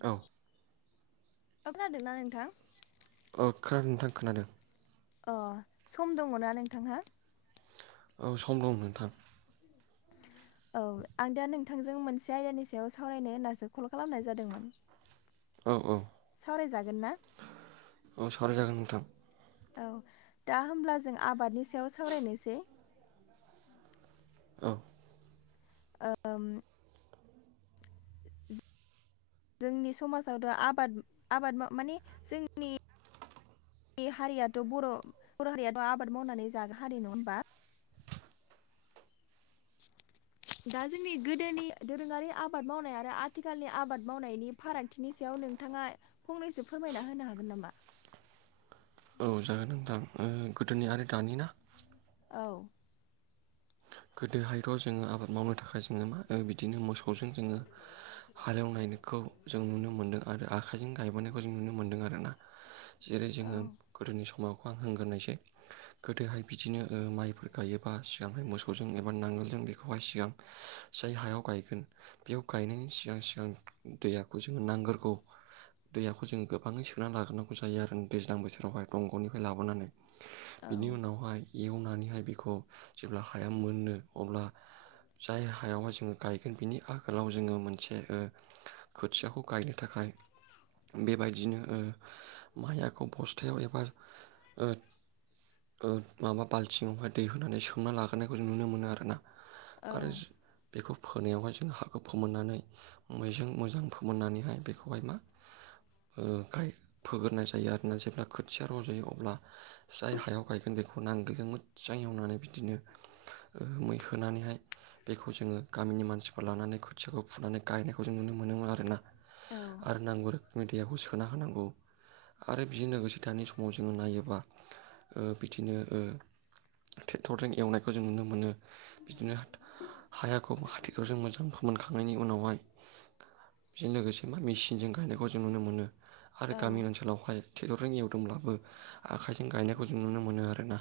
औ औ‌ खोनादों ना नोंथां अ खोनादों नोंथां खोनादों अ सम दङना नोंथांहा? औ सम दं नोंथां औ आं दा नोंथांजों मोनसे आयदानि सायाव सावरायनो होनासो कल खालामनाय जादोंमोन औ औ सावरायजागोन ना? औ सावराय जागोन नोंथां औ दा होमब्ला जों आबादनि सायाव सावरायनोसै औ ओ ओम जोंनि समाजावथ आबाद आबाद माने जोंनि हारियाथ बर बर हारियाथ' आबाद मावनानै जाग्रा हारि नङा होनोमबा? दा जोंनि गोदोनि दोरोङारि आबाद मावनाय आरो आथिखालनि आबाद मावनायनि फारागथिनि सायाव नोंथाङा फंनैसो फोरमायना होनो हागोन नामा? औ जागोन नथां ओ गोदोनि आरो दानि ना? औ गोदोहायथ' जोङो आबाद मावनो थाखाय जोङो मा बिदिनो मोसौजों जोङो हालेव नायनिखौ जों नुनो मोन्दों आरो आखाइजों गायबोनायखौ जों नुनो मोन्दों आरो ना जेरै औ जोङो गोदोनि समावखौ आं होग्रोनायसै गोदोहाय बिदिनो ओ माइफोर गायोबा सिगांहाय मोसौ सौजों एबा नांगोलजों बेखौहाय सिगां जाय हायाव गायगोन बेयाव गायनायनि सिगां सिगां दैयाखौ जोङो नांगोरगौ दैयाखौ जों गोबाङै सोनानै लाग्रोनांगौ जायो आरो दैज्लां बोथोरावहाय दंग'निफ्राय लाबोनानै औ बेनि उनावहाय एवनानैहाय बेखौ जेब्ला हाया मोनो अब्ला जाय हायावहाय जोङो गायगोन बिनि आगोलाव जोङो मोनसे ओ खोथियाखौ गायनो थाखाय बेबायदिनो ओ माइआखौ बस्थायाव एबा ओ माबा बाल्थिंआवहाय दै होनानै सोमना लाग्रोनायखौ जों नुनो मोनो आरो ना आरो औ बेखौ फोनायावहाय जों हाखौ फोमोननानै मेजों मोजां फोमोननानैहाय बेखौहाय मा ओ गाय फोग्रोनाय जायो आरोना जेब्ला खोथिया रंजायो अब्ला जाय हायाव गायगोन बेखौ नांगोलजों मोजां एवनानै बिदिनो। मै होनोनानैहाय बेखौ जोङो गामिनि मानसिफोर लानानै खोथियाखौ फुनानै गायनायखौ जों नुनो मोनोमोन आरोना औ आरो नांगौ रो मेडियाखौ सोना होनांगौ। आरो बिजों लोगोसे थानाय समाव जोङो नायोबा बिदिनो टेक्टरजों एवनाय खौ जों नुनो मोनो बिदिनो हायाखौ हाथिथ जों मोजां फोमोनखांनायनि उनावहाय बेजों लोगोसे मा मेचिनजों गायनायखौ जों नुनो मोनो आरो औ गामि ओनसोलावहाय थेक्टरजों एवदोंब्लाबो आखाइजों गायनायखौ जों नुनो मोनो आरोना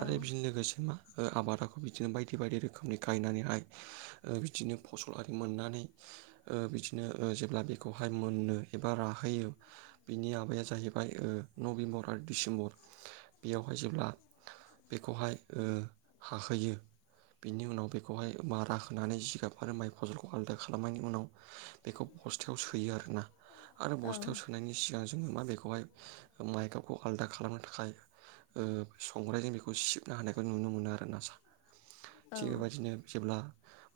आरो बेजों लोगोसे मा? ओ आबादा बिदिनो बायदि बायदि रोखोमनि गायनानैहाय ओ बिदिनो फसल आरि मोननानै बिदिनो जेब्ला बेखौहाय मोनो एबा राहोयो। बिनि आबाया जाहैबाय नभेम्बर आरो डिसेम्बर बेयावहाय जेब्ला [inaudible] बिनि उनाव बेखौहाय मारा होनानै जिगाब आरो माइ फसलखौ आलादा खालामनायनि उनाव बेखौ बस्थायाव सोयो आरोना आरो बस्थायाव सोनायनि सिगां जोङो मा बेखौहाय माइगाबखौ आलदा खालामनो थाखाय संग्राइजों बेखौ सिबना हानायखौ नुनो मोनो आरो। औ थिग बेबायदिनो जेब्ला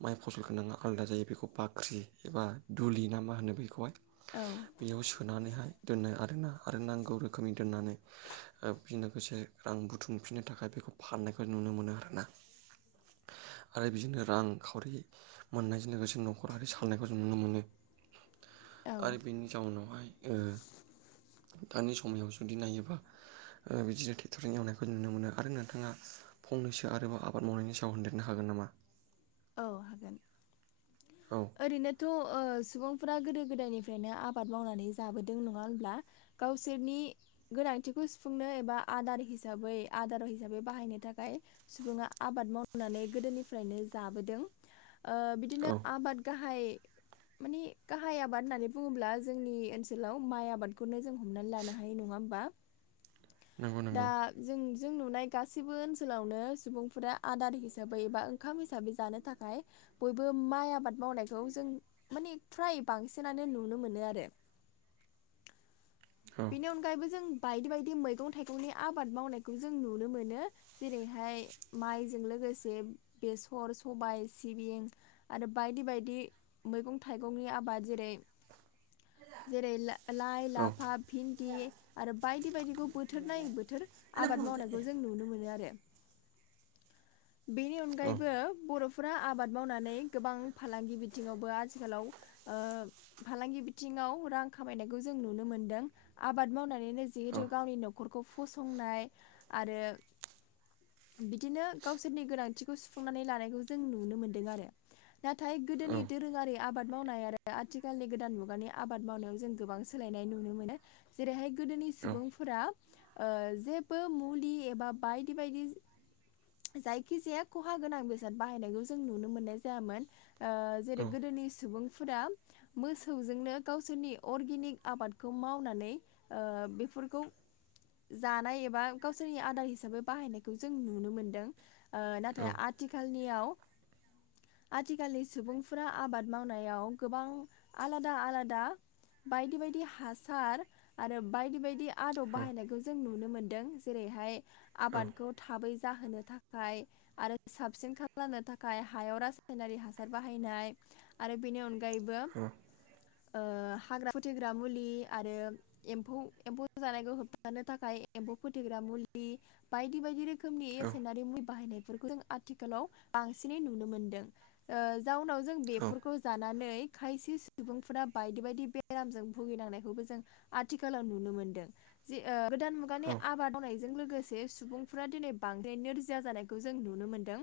माइ फसल गोनाङा आलादा जायो बेखौ बाख्रि एबा दुलि ना मा होनो बेखौहाय औ। बेयाव सोनानैहाय दोननाय आरोना आरो नांगौ रोखोमनि दोननानै बेजों लोगोसे रां बुथुमफिननो थाखाय बेखौ फाननायखौ नुनो मोनो आरो। ना आरो बिदिनो रांखावरि मोननायजों लोगोसे' जों नखरारि सालायनायखौ जों नुनो मोनो औ आरो बेनि जाउनावहाय दानि समाव जुदि नायोबा बिदिनो ट्रेक्टरजों एवनायखौ नुनो मोनो आरो नोंथाङा फंनैसो आरोबाव आबाद मावनायनि सायाव होनदेरनो हागोन नामा। औ हागोन। औ। ओरैनोथ' ओ सुबुंफोरा गोदो गोदायनिफ्रायनो आबाद मावनानै जाबोदों नङा होमब्ला गावसोरनि गोनांथिखौ सुफुंनो एबा आदार हिसाबै आदार हिसाबै बाहायनो थाखाय सुबुङा आबाद मावनानै गोदोनिफ्रायनो जाबोदों ओ बिदिनो औ आबाद गाहाइ मानि गाहाइ आबाद होननानै बुङोब्ला जोंनि ओनसोलाव माइ आबादखौनो जों हमनानै लानो हायो नङा होमबा नंगौ दा नंगौ जों जों नुनाय गासैबो ओनसोलावनो सुबुंफोरा आदार हिसाबै एबा ओंखाम हिसाबै जानो थाखाय बयबो माइ आबाद मावनायखौ जों मानि फ्राय बांसिनानो नुनो मोनो आरो। औ बेनि अनगायैबो जों बायदि बायदि मैगं थाइगंनि आबाद मावनायखौ जों नुनो मोनो। जेरैहाय माइजों लोगोसे बेसर सबाय सिबिं आरो बायदि बायदि मैगं थाइगंनि आबाद जेरै जेरै लाइ औ लाफा भिन्दि आरो बायदि बायदिखौ बो थोर नायै बोथोर आबाद मावनायखौ जों नुनो मोनो आरो। बेनि औ अनगायैबो बर'फोरा आबाद मावनानै गोबां फालांगि बिथिङावबो आथिखालाव ओ फालांगि बिथिङाव रां खामायनायखौ जों नुनो मोनदों। आबाद मावनानैनो औ जिहेथु गावनि न'खरखौ फसंनाय आरो। बिदिनो गावसोरनि गोनांथिखौ सुफुंनानै लानायखौ जों नुनो मोनदों आरो। नाथाय औ गोदोनि दोरोङारि आबाद मावनाय आरो आथिखालनि गोदान मुगानि आबाद मावनायाव जों गोबां सोलायनाय नुनो मोनो जेरैहाय गोदोनि औ सुबुंफोरा ओ जेबो मुलि एबा बायदि बायदि जायखिजाया खहा गोनां बेसाद बाहायनायखौ जों नुनो मोननाय जायामोन। ओ औ जेरै गोदोनि सुबुंफोरा मोसौजोंनो गावसोरनि अर्गेनिक आबादखौ माव नानै ओ बेफोरखौ जानाय एबा गावसोरनि आदार हिसाबै बाहायनायखौ जों नुनो मोनदों। ओ नाथाय आथिखालनियाव आथिखालनि सुबुंफोरा आबाद मावनायाव गोबां आलादा आलादा बायदि बायदि हासा र आरो बायदि बायदि आदब बाहायनायखौ जों नुनो मोन्दों जेरैहाय औ आबादखौ थाबै जाहोनो थाखाय आरो साबसिन खालामनो थाखाय हायाव रासायनारि हासार बाहायनाय आरो बेनि अनगायैबो [unintelligible] हाग्रा फोथैग्रा मुलि आरो एम्फौ एम्फौ जानायखौ होबथानो थाखाय एम्फौ फोथैग्रा मुलि बायदि बायदि रोखोम रोखोमनि एसायनारि मुुलि बाहायनायफोरखौ जों आथिखालाव बांसिनै नुनो मोनदों ओ जाउनाव जों बेफोरखौ जानानै खायसे सुबुंफोरा बायदि बायदि बेरामजों भुगिनांनायखौबो आथिखालाव नुनो मोनदों। जे ओ गोदान मुगानि आबाद मावनाय जों लोगोसे सुबुंफोरा दिनै बांद्राय नोरजिया जानायखौ जों नुनो मोनदों।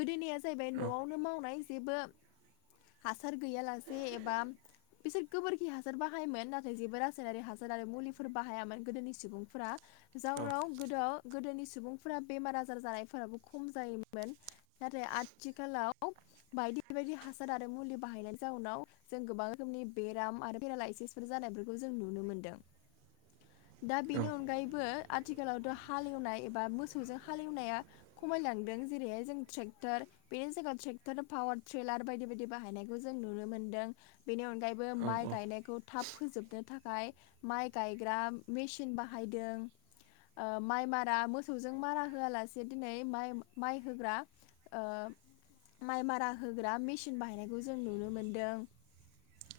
गोदोनि जाहैबाय न'आवनो मावनाय जेबो हासार गैयालासे एबा बिसोर गोबोरखि हासार बाहायोमोन नाथाय जेबो रासायनारि मुलिफोर बाहायामोन गोदोनि सुबुंफोरा जनाव गोद गोदनि सुबुं फोरा बेमार आजार जानायफोराबो खम जायोमोन नाथाय आथिखालाव बायदि बायदि हासार आरो मुलि बाहायनायनि जाउनाव जों गोबां रोखोमनि बेराम आरो पेरालाायसिसफोर जानायफोरखौ जों नुनो मोनदों। दा बेनि अनगायैबो आथिखालावथ' हालेवनाय एबा मोसौजों हालेवनाया खमायलांदों जेरैहाय जों ट्रेक्टर बेनि जायगायाव ट्रेक्टर पावार ट्रलार बायदि बायदि बाहायनायखौ जों नुनो मोन्दों बेनि अनगायै औ माइ औ गायनायखौ थाब फोजोब नो थाखाय माइ गायग्रा मेसिन बाहायदों। माइ मारा मोसौजों मारा होआलासे दिनै माइ होग्रा ओ माइ मारा होग्रा मेसिन बाहायनायखौ जों नुनो मोनदों।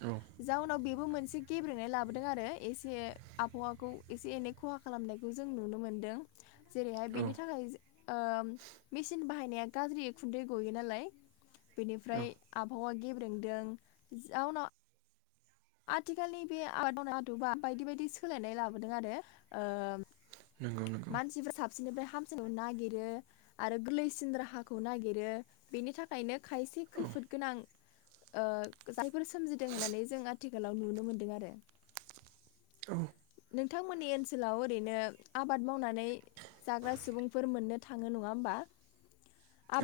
औ। जाउनाव बेबो मोनसे गेब्रेनाय लाबोदों आरो एसे आबहावाखौ एसे एनै खहा खालामनायखौ जों नुनो मोनदों। जेरैहाय औ बेनि थाखाय ओ मेसिन बाहायनाया गाज्रि खुन्दै गयो नालाय औ बेनिफ्राय आबहावा गेब्रेंदों जाउनाव आथिखालनि बे आबादावनो आदबा बायदि बायदि सोलायनाय लाबोदों आरो नंगौ नंगौ मानसिफ्रा साबसिननिफ्राय हामसिन नागिरो आरो गोरलैसिन राहाखौ नागिरो बेनि थाखायनो खायसे औ खैफोद गोनां ओ जायफोर सोमजिदों होननानै जों आथिखालाव नुनो मोनदों आरो औ। नोंथांमोननि ओनसोलाव ओरैनो आबाद मावनानै जाग्रा सुबुंफोर मोननो थाङो नङा होमबा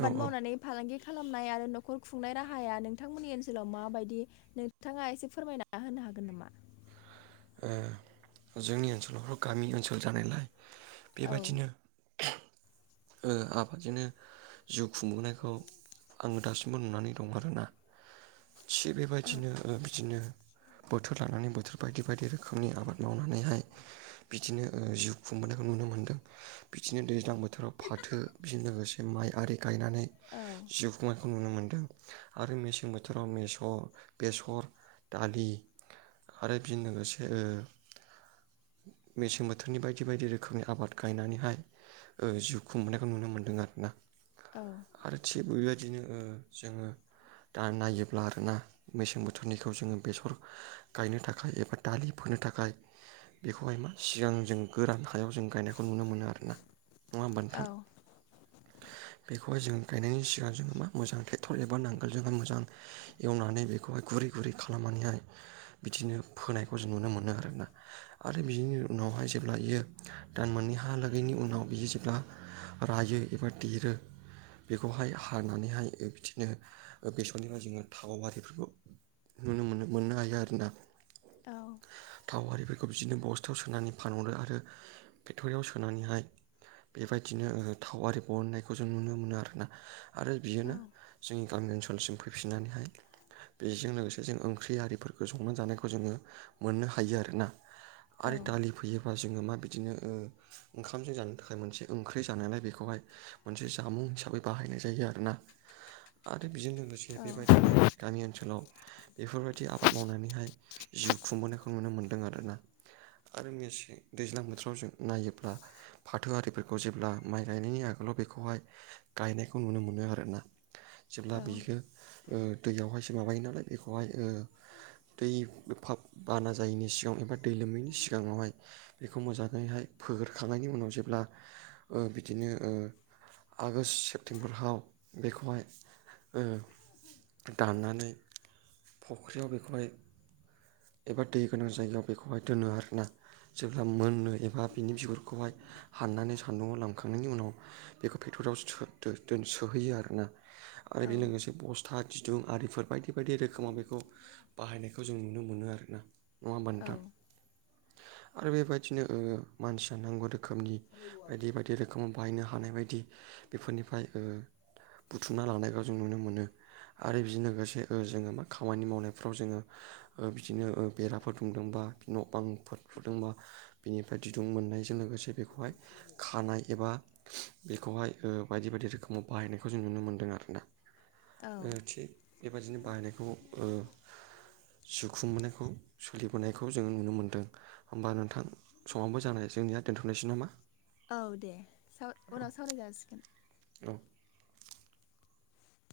औ ओ मावनानै फालांगि खालामनाय आरो नखर खुंनाय राहाया नोंथांमोननि ओनसोलाव माबायदि नोंथांङा एसे फोरमायना होनो हागोन नामा? ओ जोंनि ओनसोलावथ' गामि ओनसोल जानायलाय औ बेबादिनो ओ आबादजोंनो जिउ खुंबोनायखौ आंङो दासिमबो नुनानै दं आरोना। थि औ बेबायदिनो बिदिनो बोथोर लानानै बोथोर बायदि बायदि रोखोमनि आबाद मावनानैहाय बिदिनो जिउ खुंबोनायखौ नुनो मोनदों बिदिनो दैज्लां बोथोर फाथो बेजों लोगोसे माइ आरि गायनानै औ। जिउ खुंनायखौ नुनो मोन्दों आरो मेसें बोथोराव मेस बेसर दालि बिनो लोगोसे ओ मेसें बोथोरनि बायदि बायदि रोखोमनि आबाद गायनानैहाय ओ जिउ खुंबैनायखौ नुनो मोन्दों आरो ना। औ आरो थिग बेबायदिनो जोङो दा नायोब्ला आरोना मेसें बोथोरनिखौ जोङो बेसर गायनो थाखाय थाखाय एबा दालि फोनो थाखाय बेखौहाय मा सिगां जों गोरान हायाव जों गायनायखौ नुनो मोनो आरोना नङा होनबा औ नोंथा? बेखौहाय जों गायनायनि सिगां जोङो मा मोजां ट्रेक्टर एबा नांगोलजोंहाय मोजां एवनानै बेखौहाय गुरै गुरै खालामनानैहाय बिदिनो फोनायखौ जों नुनो मोनो आरोना। आरो बिनि उनावहाय जेब्ला बियो दान मोननै हालागैनि उनाव बियो जेब्ला रायो एबा देरो बेखौहाय हानानैहाय बिदिनो बेसरनिफ्राय जोङो थाव आरिफोरखौ नुनो मोनो मोननो हायो आरोना। औ थाव आरिफोरखौ बिदिनो बस्थायाव सोनानै फानहरो आरो फेक्टरियाव सोनानैहाय बेबायदिनो थाव आरि बरननायखौ जों नुनो मोनो आरोना। आरो औ बियोनो जोंनि गामि ओनसोलसिम फैफिननानैहाय बेजों लोगोसे जों ओंख्रि आरिफोरखौ संनानै जानायखौ जोङो मोननो हायो आरोना औ आरो दालि फैयोबा जोङो मा बिदिनो ओंखामजों जानो थाखाय मोनसे ओंख्रि जानायलाय बेखौहाय मोनसे जामुं हिसाबै बाहायनाय जायो आरोना आरो बेजों लोगोसे औ बेबायदिनो गामि ओनसोलाव बेफोरबायदि आबाद मावनानैहाय जिउ खुंबोनायखौ नुनो मोन्दों आरोना आरो लोगोसे दैज्लां बोथोराव जों नायोब्ला फाथोआरिफोरखौ जेब्ला माइ गायनायनि आगोलाव बेखौहाय गायनायखौ नुनो मोनो आरोना। जेब्ला बियो ओ दैयावहायसो माबायो नालाय बेखौहाय दै बे फाब बाना जायिनि सिगां एबा दै लोमैनि सिगाङावहाय बेखौ मोजाङैहाय फोग्रखांनायनि उनाव जेब्ला ओ बिदिनो ओ आगष्ट सेप्तेम्बराव बेखौहाय ओ दाननानै फुख्रियाव बेखौहाय एबा दै गोनां जायगायाव बेखौहाय दोनो आरोना जेब्ला मोनो एबा बिनि बिगुरखौहाय हाननानै सान्दुंआव लांखांनायनि उनाव बेखौ फेक्टराव सो-थो-थो-सोहैयो आरोना आरो औ बेजों लोगोसे बस्था दिरूं आरिफोर बायदि बायदि रोखोमाव बेखौ बाहायनायखौ जों नुनो मोनो आरोना। नङा होनबा औ नोंथां आरो बेबायदिनो मानसिया नांगौ रोखोमनि बायदि बायदि रोखोमाव बायनो हानाय बायदि बेफोरनिफ्राय बुथुमना लानायखौव जों नुनो मोनो आरो बेजों लोगोसे जोङो मा खामानि मावनायफ्राव जोङो बिदिनो बेराफोर दुमदोंबा न' बांफोर फुदोंबा बेनिफ्राय दिरूं मोननायजों लोगोसे बेखौहाय खानाय एबा बेखौहाय बायदि बायदि रोखोमाव बाहायनायखौ जों नुनो मोनदों आरोना। औ थिग बेबादिनो बाहायनायखौ ओ जिखुं मोननायखौ सोलिबोनायखौ जोङो नुनो मोन्दों। होमबा नोंथां समाबो जानाय जोंनिया दोनथ'नायसै नामा? औ दे औ उनाव सावराय जाासिगोन। औ